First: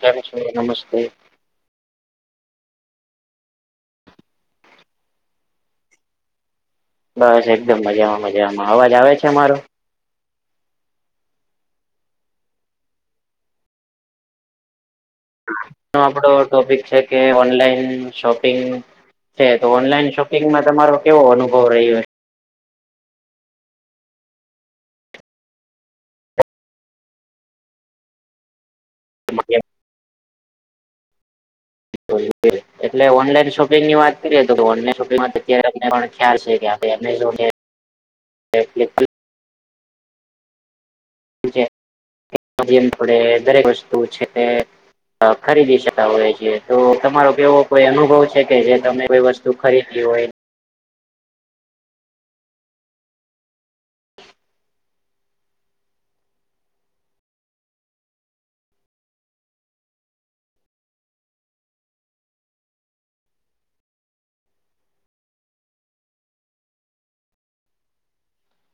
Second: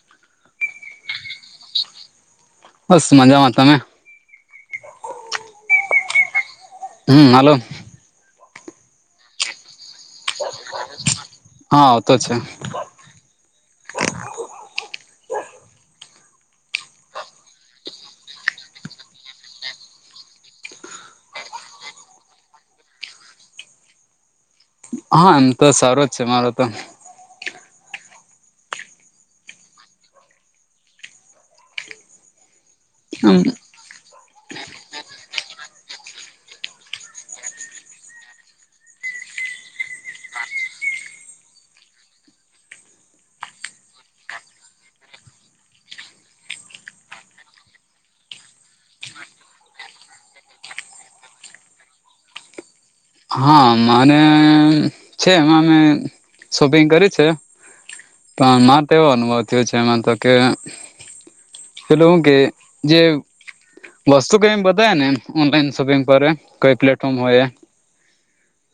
હાર, નમસ્તે બસ મજામાં તમે હમ બસ હાલો એકદમ મજામાં મજામાં અવાજ આવે છે, અમારો હા તો છે. ન આપડો ટોપિક છે, કે ઓનલાઈન શોપિંગ છે, તો ઓનલાઈન શોપિંગમાં તમારો કેવો અનુભવ રહ્યો છે. હા, એમ તો સારો જ છે મારો તો એટલે એમ ઓનલાઈન શોપ પની વાત કરીએ તો ઓનન શોપિંગમાં અતમને ખ્યાલ છે, કે આપ જો એટ્લેપ જેમ આપે દરેક વસ્તુ છે. અ ખરીદી શતા હોય છેએ તો તમારો કેવો કોઈ અનુભવ છે, કે જે તમે કોઈ વસ્તુ ખરીદ હોય. મારે છે, એમાં અમે શોપિંગ કર્યું છે. પણ મારે તો એવો અનુભવ થયો છે, એમાં તો કે એ લોકો કે જે વસ્તુ કઈમ બતાય ને એમ ઓનલાઈન શોપિંગ પર કઈ પ્લેટફોર્મ હોય.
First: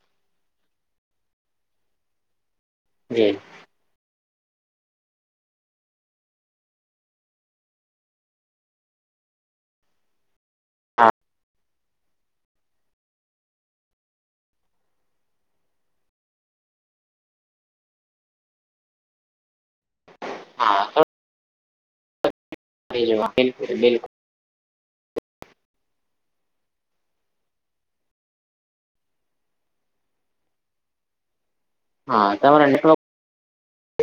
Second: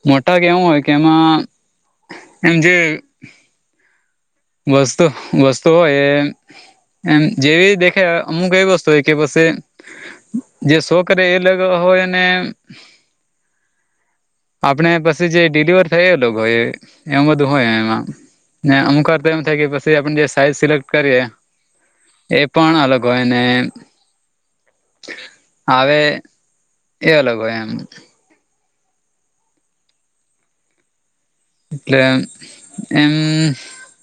મોટા કેવું હોય કે એમાં એમ જે જી વસ્તુ વસ્તુ હો, એ એમ જેવી દેખે અમુક એવી વસ્તુ હોય, કે પછ જે શો હા કરે એ હોય અનેને [inaudible] આપણે પછી જે ડડીલિવર થયેલોય એમ બધું હોય, એમાં ને અમુક થાય કે પછી આપ જે સાઈઝ સિલેક્ટ હા કરીએ એ પણ અલગ હોય, ને બિલકુલ બિલકુલ હ એ અલગ હોય એમ એટલે હા તમારા નેટવર્ક એમ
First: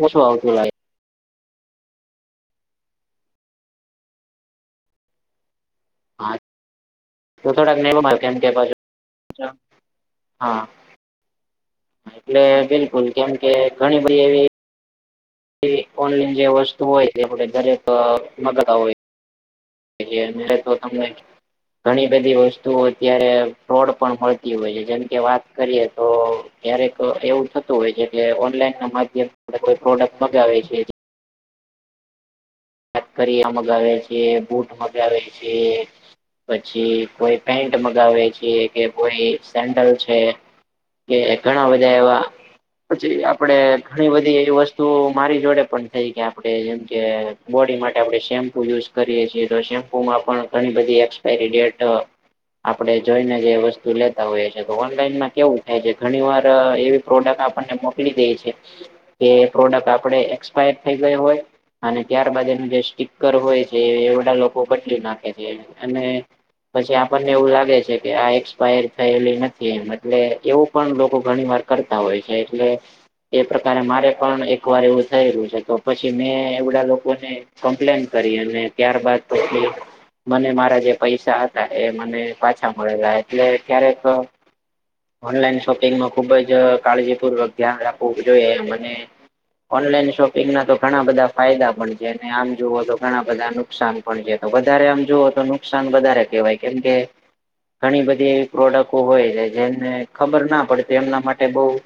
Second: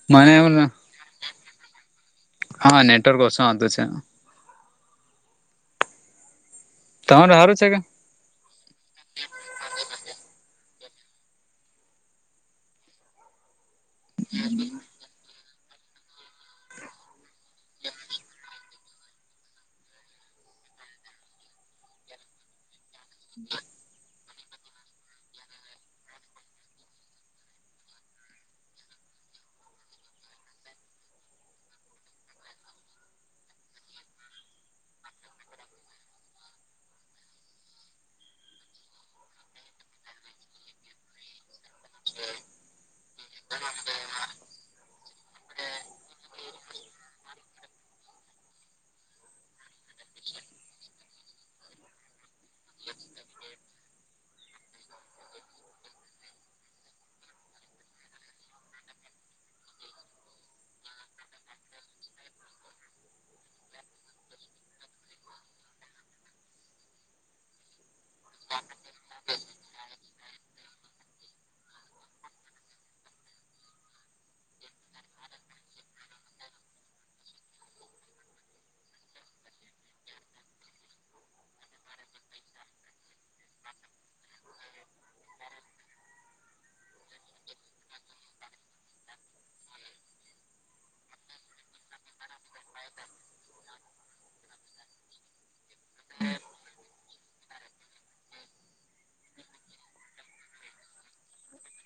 ઓછું મને એમ આવતું લાગે હા નેટવર્ક ઓછું વાંધું છે. હા તમારે તો સારું થોડાક છે નહીં કેમ કે પાછ, હા એટલે બિલકુલ કેમ કે ઘણી બધી એવી એ ઓનલાઈન જે વસ્તુ હોય, આપ દરેક મગાતા હોય. તો તમને ઘણી બધી વસ્તુઓ અત્યારે, ફ્રોડ પણ મળ હોય છે જેમકે વાત કરીએ તો ક્યારેક એવું થતું હોય છે, કે ઓનલાઈન ના માધ્યમ આપ કોઈ પ્રોડક્ટ મગાવે છે. ચટકરિયા મગાવે છે, બૂટ મગાવે છે. પછી કોઈ પેન્ટ મગાવે છે, કે કોઈ સેન્ડલ છે. કે ઘણા, બધા એવા પછી આપડે ઘણી બધી એવી વસ્તુ મારી જોડે પણ થઈ, કે આપણે જેમ કે બોડી માટે આપણે શેમ્પુ યુઝ કરીએ છીએ, તો શેમ્પુમાં પણ ઘણી બધી એક્સપાયરી ડેટ આપણે જોઈને જે વસ્તુ લેતા હોઈએ છીએ તો ઓનલાઈનમાં કેવું થાય છે ઘણી વાર એવી પ્રોડક્ટ આપણને મોકલી દે છે કે પ્રોડક્ટ આપણે એક્સપાયર થઈ ગયો હોય અને ત્યારબાદ એનું જે સ્ટીકર હોય છે એ બધ લોકો બદલી નાખે છે અને પછી આપણને એવું લાગે છે કે આ એક્સપાયર થયેલી નથી એમ એટલે એવું પણ લોકો ઘણી વાર કરતા હોય છે, એટલે એ પ્રકારે મારે પણ એક વાર એવું થઈ રહ્યું છે, કે પછી મેં એવડા લોકો ને કમ્પ્લેન કરી, અને ત્યારબાદ તો મને મારા જે પૈસા હતા, એ મને પાછા મળેલા એટલે ક્યારેક ઓનલાઈન શોપિંગમાં ખુબ જ કાળજીપૂર્વક ધ્યાન રાખવું જોઈએ ઓનલાઈન શોપિંગના તો ઘણા બધા ફાયદા પણ છે જેને આમ જુવો તો ઘણા બધા નુકસાન પણ છે વધારે આમ જુવો તો નુકસાન વધારે કેવાય કેમકે ઘણી બધી એવી પ્રોડક્ટો હોય છે જેમને ખબર ના પડતી એમના માટે બહ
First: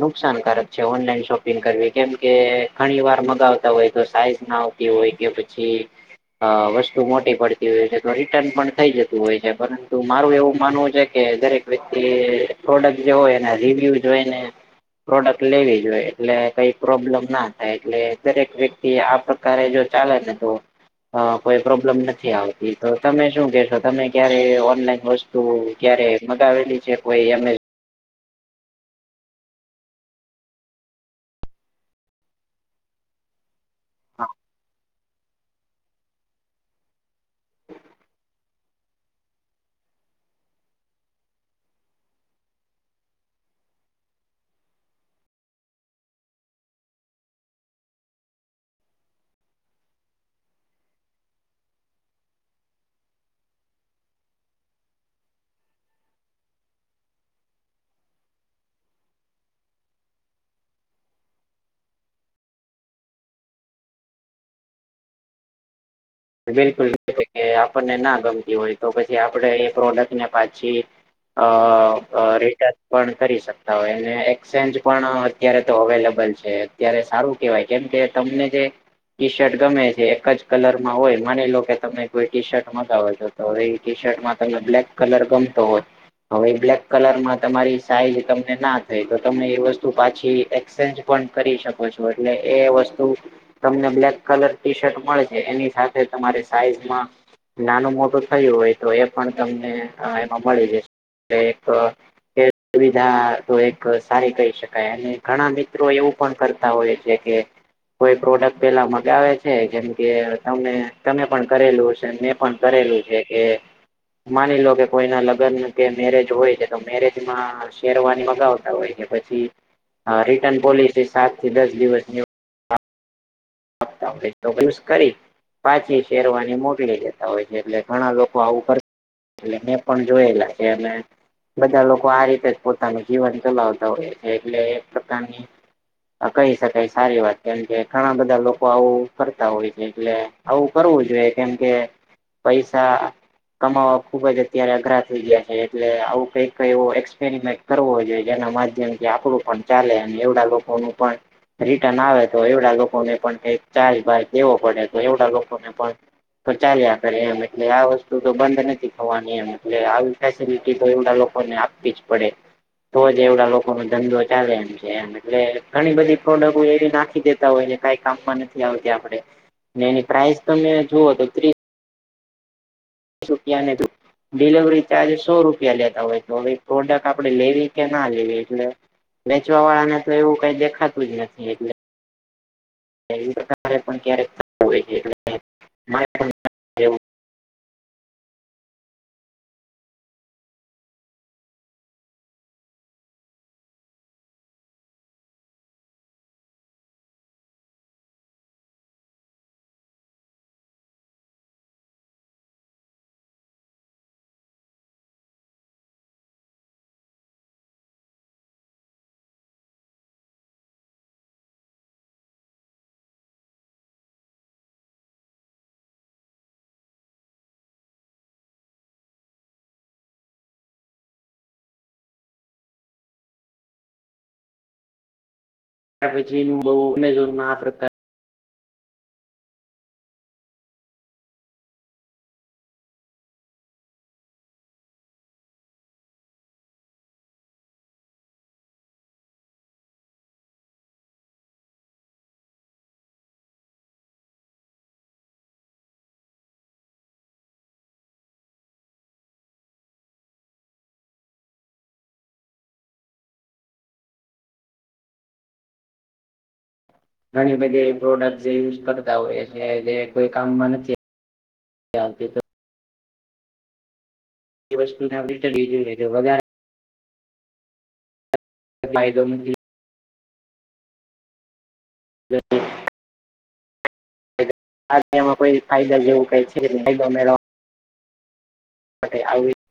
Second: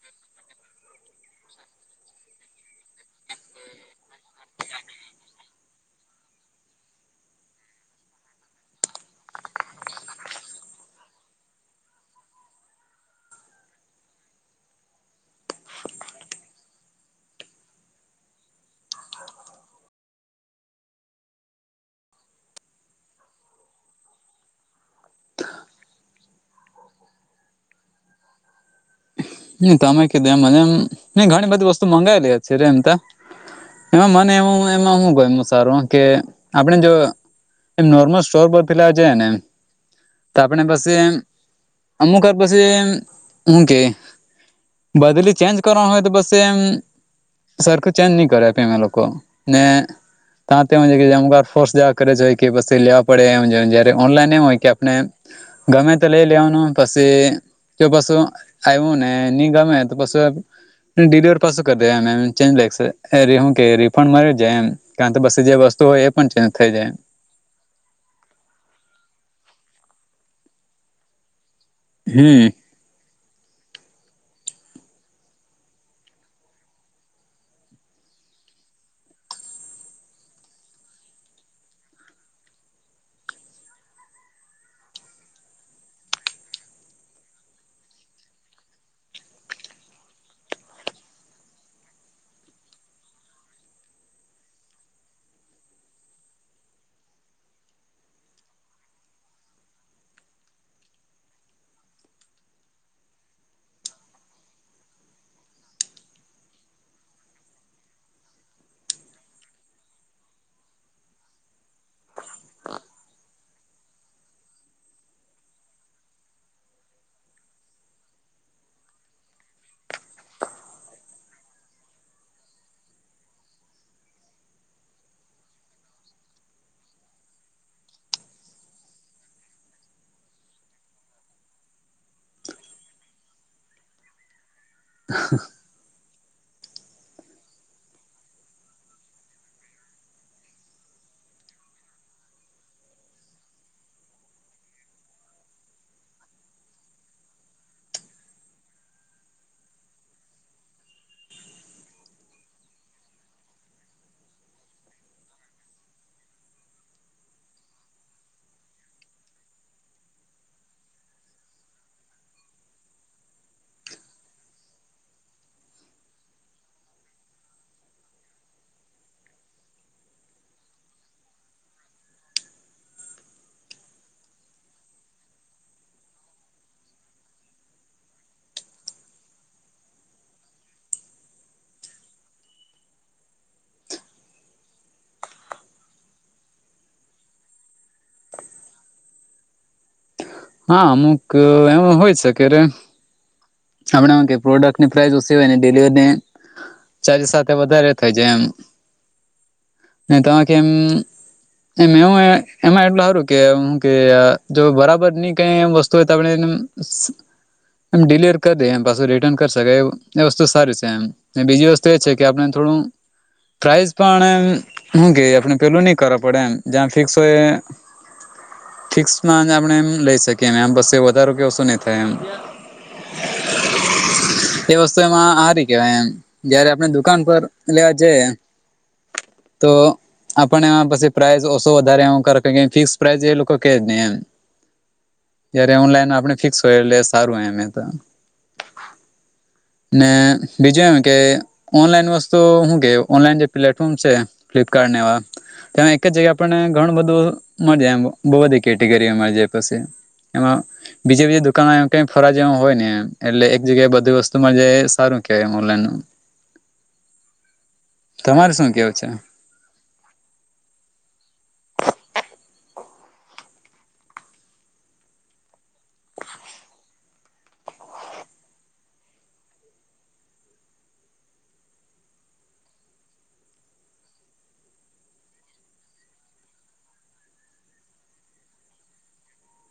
નુકસાનકારક છે ઓનલાઈન શોપિંગ કરવી કેમકે ઘણી વાર મગાવતા હોય તો સાઈઝ આવતી હોય કે પછી અ વસ્તુ મોટી પડતી હોય છે તો રિટર્ન પણ થઈ જતું હોય છે પરંતુ મારું એવું માનવું છે કે દરેક વ્યક્તિ પ્રોડક્ટ જે હોય એના રિવ્યુ હોયને પ્રોડક્ટ લેવી જોઈએ એટલે કઈ પ્રોબ્લેમ ના થાય એટલે દરેક વ્યક્તિ પ્રકારે જો ચાલે ને તો અ કોઈ પ્રોબ્લેમ નથી આવતી તો તમે શું કેશો તમે ક્યારે ઓનલાઈન વ ત ક્યારે મગાવેલી છે કોઈ એમમે તમે કીધું એમને એમ ઘણી બધી વસ્તુ મંગાવેલી છે રે એમ ત એમાં મનેું એમાં હું ગ સારું કે આપણે જો એ નોર્મલ સ્ટોર પર પેલા છે ને તો આપણે પછી અમુક પછી હું કે બદલી ચેન્જ કરવાની હોય તો બસ એમ સરખ ચેન્જ નહી કરે આપી એમે લોકો ને. તા એમ અમ ફોર્સ જવા કરે જ હોય કે પછી લેવા પડે એમ જયારે ઓનલાઈન એમ હોય કે આપને. ગમે તો લઈ લેવાનું પછી જો પછું. આવ્યું ને ની ગમે તો પછું. ડિલિવર પાછું કરી દે એમ એમ ચેન્જ લાગ એ હું કે રિફંડ મળ્યો જાય એમ. કારણ કે પછી જે વસ્તુ હોય એ. પણ ચેન્જ થઈ બિલકુલ. જાય એ કે આપણને ના ગમતી હોય તો પછી આપડે એ પ્રોડક્ટ ને પાછી અ. હ હમ રેટ. પણ કરી સકતા હોય અને એક્સચેન્જ પણ અત્યારે તો અવેલેબલ છે અત્યારે સારું. કવાય કેમ કે તમને જે ટી શર્ટ ગમે છે એક જ કલર. હોય માની લો કે તમે કોઈ ટી શર્ટ મગાવો છો તો એ ટી શર્ટમાં તમે બ્લેક કલર ગમતો હોય. હવે એ બ્લેક કલરમાં તમારી સાઈઝ તમને ના થઈ તો તમે એ વસ્તુ પાછી એક્ચેન્જ. પણ કરી શકો છો એટલે એ વસ્તુ તમને બ્લેક કલર ટી શર્ટ મળે છે એની. સાથે તમા સાઈઝમાં. નાનું મોટું થયું હોય તો એ પણ તમને એમાં મળી જશે એલે એક. કે સુવિધા તો એક સારી કહી શકાય અને ઘણા મિત્રો એવું. કરતા હોય છે કે કોઈ પ્રોડક્ટ પેલા મગાવે છે જેમકે. તમે તમે પણ કરેલું છે મેં પણ કરેલું છે કે. માની લો કે કોઈના લગ્ન કે મેરેજ હોય છે તો મેરેજ માં શેરવાની મગાવતા હોય છેછ? રિટર્ન પોલિસી સાત થી દસ દિવસની. તો કરી. પાછી શેરવાની મોકલી લેતા હોય છે એટલે ઘણા લોકો આવું કર. એટલે મે પણ જોયેલા છે અને. બધા લોકો આ રીતે જ પોતાનું જીવન ચલાવતા હોય છે એટલે એ પ્રકારની. કહી શકાય સારી વાત કેમ કે ઘણા બધા. બધા લોકો આવું કરતા હોય છે એટલે આવું કરવું જોઈએ કેમકે. પૈસા. કમાવા ખુબ જ અત્યારે અઘરા થઈ ગયા છે એટલે આવું કઈ કઈ એવો એક્સપેરિમેન્ટ. કરવો જોઈએ જેના માધ્યમથી આપડું પણ ચાલે એવડા લોકોનું પણ. રિટર્ન આવે તો એડા લોકોને પણ ક ચાર્જ ભાગ દેવો પડે તો એવડા લોકોને પણ!. તો ચાલ્યા કરે એમ એટલે આ વસ્તુ તો બંધ નથી થવાની એમ એટલે આવી ફેસિલટી તો એ લોકો. ને આપવી જ પડે. તોજ એવડા લોકો નો ધંધો ચાલે એમ છે એમ એટલે ઘણી બધી પ્રોડક્ટ એવી નાખી દેતા હોય છે. ક કામમાં નથી આવતી આપે એની પ્રઇસ તમે જુઓ તો ત્રીસ. શપિયા ને તું. ડિલવરી ચાર્જ સો રૂપિયા લેતા હોય તો હવે એક પ્રોડક્ટ આપે લેવી કે ના લેવી એટલે. વેચવા વાળાને તો એવું કઈ દેખાતું જ નથી એટલે. એ પ્રકારે પણ ક્યારેક હોય. ત્યાર હા અમુક એમ હોય શકે રે. આપમણા કે પ્રોડક્ટની પ્રાઇસ ઓછું હોય ને ડિલિવરીને. ચાલી સાથે વધારે થઇ જાય એમ તમા કે એમ. એમ હું એમાં એટલ હારું કે હું કે જો બરાબર ની. કઈ વસ્તુ હો તમણે એમ. એમ ડિલવર કરી દે એમ પાછું રિટર્ન કરી શકેાય એ વસ્તુ સારી છે એમ. અને બીજી વસ્તુ એ છે કે આપણે થોડું પ્રાઈઝ પણ. હું કે આપણે પેલું નઈ કરવા પડે એમ જ્યાં ફિક્સ હોય. ફિક્સ આપણે એ લઈ શકીએ. કેમ બ વધારો કે શું નહી થાય એમ. એ વસ્તુ એમાં હારી. કેવાયમ પછીનું જયારે બહુ આપણે દુકાન પર એમેઝોનમાં આ પ્રકાર લેવા જઈ તો આપણે એમાં પછી પ્રાઇઝ ઓછો વધારે એવુ કરે ફિક્સ પ્રાઇઝ એ લોકો કે નહી એમ જયારે ઓનલાઈન આપણે ફિક્સ હોય એટલે સારું એમે તો હ [unintelligible] ને બીજું એમ કે ઓનલાઈન વસ્તુ હું કે ઓનલાઈન જે પ્લેટફોર્મ છે ફ્લિપકાર્ટ એવા તેમાં એક જગ્યાએ આપણને ઘણું બધું મળ જાયમ બહુ બધી કેટેગરીઓ મળી જાય બસ એમ એમાં બીજી બીજી દુકાન કે ફરવા જેવુ હોય ને એમ એટલે એક જગ્યાએ બધી વસ્તુ મળાય સારું કેવાયનનું ઓનલાઇન નુ. ઘણી બધી પ્રોડક્ટ જે તમારે શું યુઝ કેવું છે કરતા હોય કોઈ કામમાં નથી જાંત તે તો એ વસ્તુને આપ રીતે લ લેજ વધારે એ દો મ [inaudible] બ માં કોઈ ફાયદા જેવું કાય છે ન‌ઈ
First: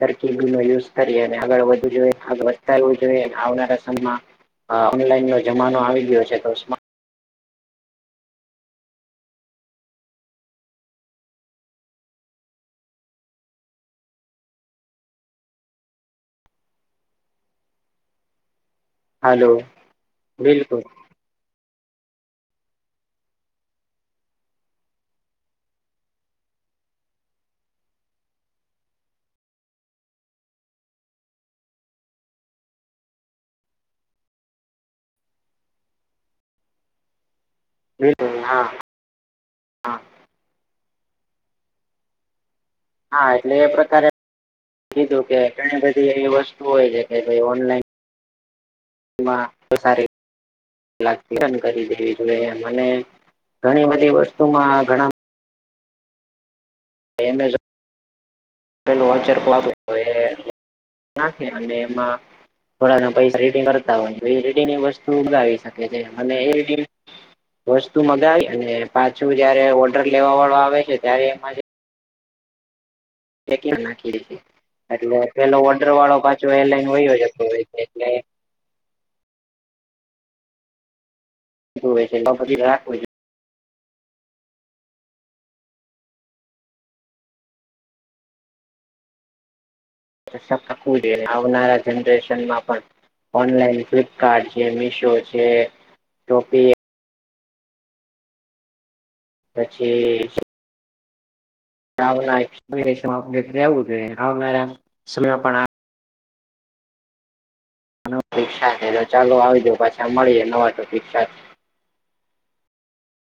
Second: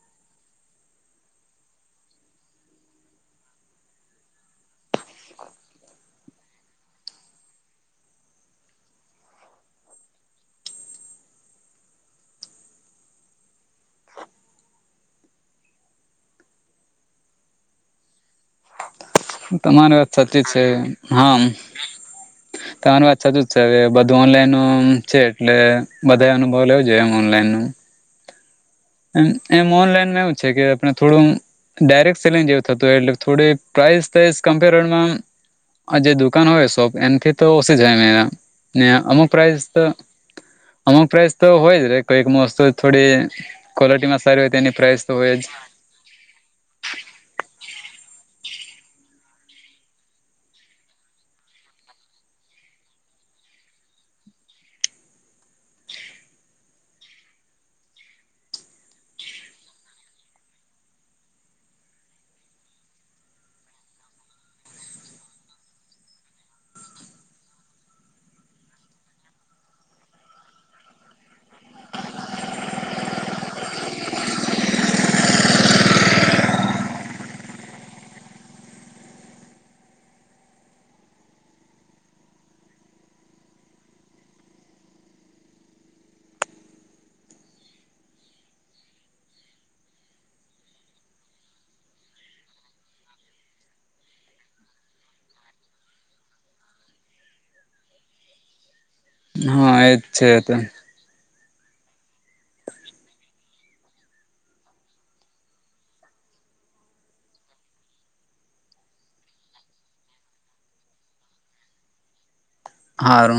રબી ન યુઝ કરીએ અને આગળ વધવું જોઈએ વધારવું જોઈએ આવનારા સમમાં હા ઓનલાઈન ન જમાનો આવી ગયો છે તો હાલો તમારી વાત સાચી છે બિલકુલ હા [unintelligible] તમારી વાત સાચું જ છેવે બધું ઓનલાઈન ન છે એટલે બધા અનુભવ લેવો જોઈએમ ઓનલાઈન નું એમ એમ ઓનલાઈન એવું છે કે આપણે થોડું ડાયરેક્ટ સેલિંગ જેવું થતું એટલે થોડી પ્રઇસમ્પેમાં કમ્પેરીમાં આ જે દુકાન હોય શોપ એમથી તો ઓછી જાય મે બિલકુલ હા ને અમુક પ્રાઇસ હા અમુક પ્રાઈઝ તો હોય જ રે કોઈક વસ્તુ થોડી હા એટલે એ ક્વોલિટીમાં સારી હોય તેની પ્રાઇસ તો કીધું હોય કે જ ઘણી બધી એવી વસ્તુ હોય છે કે ભ‌ઇ ઓનલાઈન તો સાર ચન કરી દેવી જોઈએ મ ઘણી બધી વસ્તુમાં ઘણા એમેઝો વચર એ નાખ અને એમાં થોડા પૈસા રીટિંગ કરતા હોય એ રીટિંગ વસ્તુાવી શકે છે મને એ રીટિગ વસ્તુ મગાવી અને પાછું જયારે ઓર્ડર લેવા વાળો આવે છે ત્યારે એમાં ે નાખી એટલે પેલો ઓર્ડર વાળો પાછો એરલાઈન વયયો જતો હોય, એટલે હોય, એધી રાખ હોય છે. થકવું જોઈએ અને આવનારા જનરેશનમાં, પણ ઓનલાઈન ફ્લપકાર્ટ છે, મીશો છે, શપી હા એજ છે, તો જોઈ, આવનારા સમયમાં પણ આ પિકક્ષા છે, તો ચાલો આવીજ પાછા મળી જ નવા ટપિકક્ષા હાાર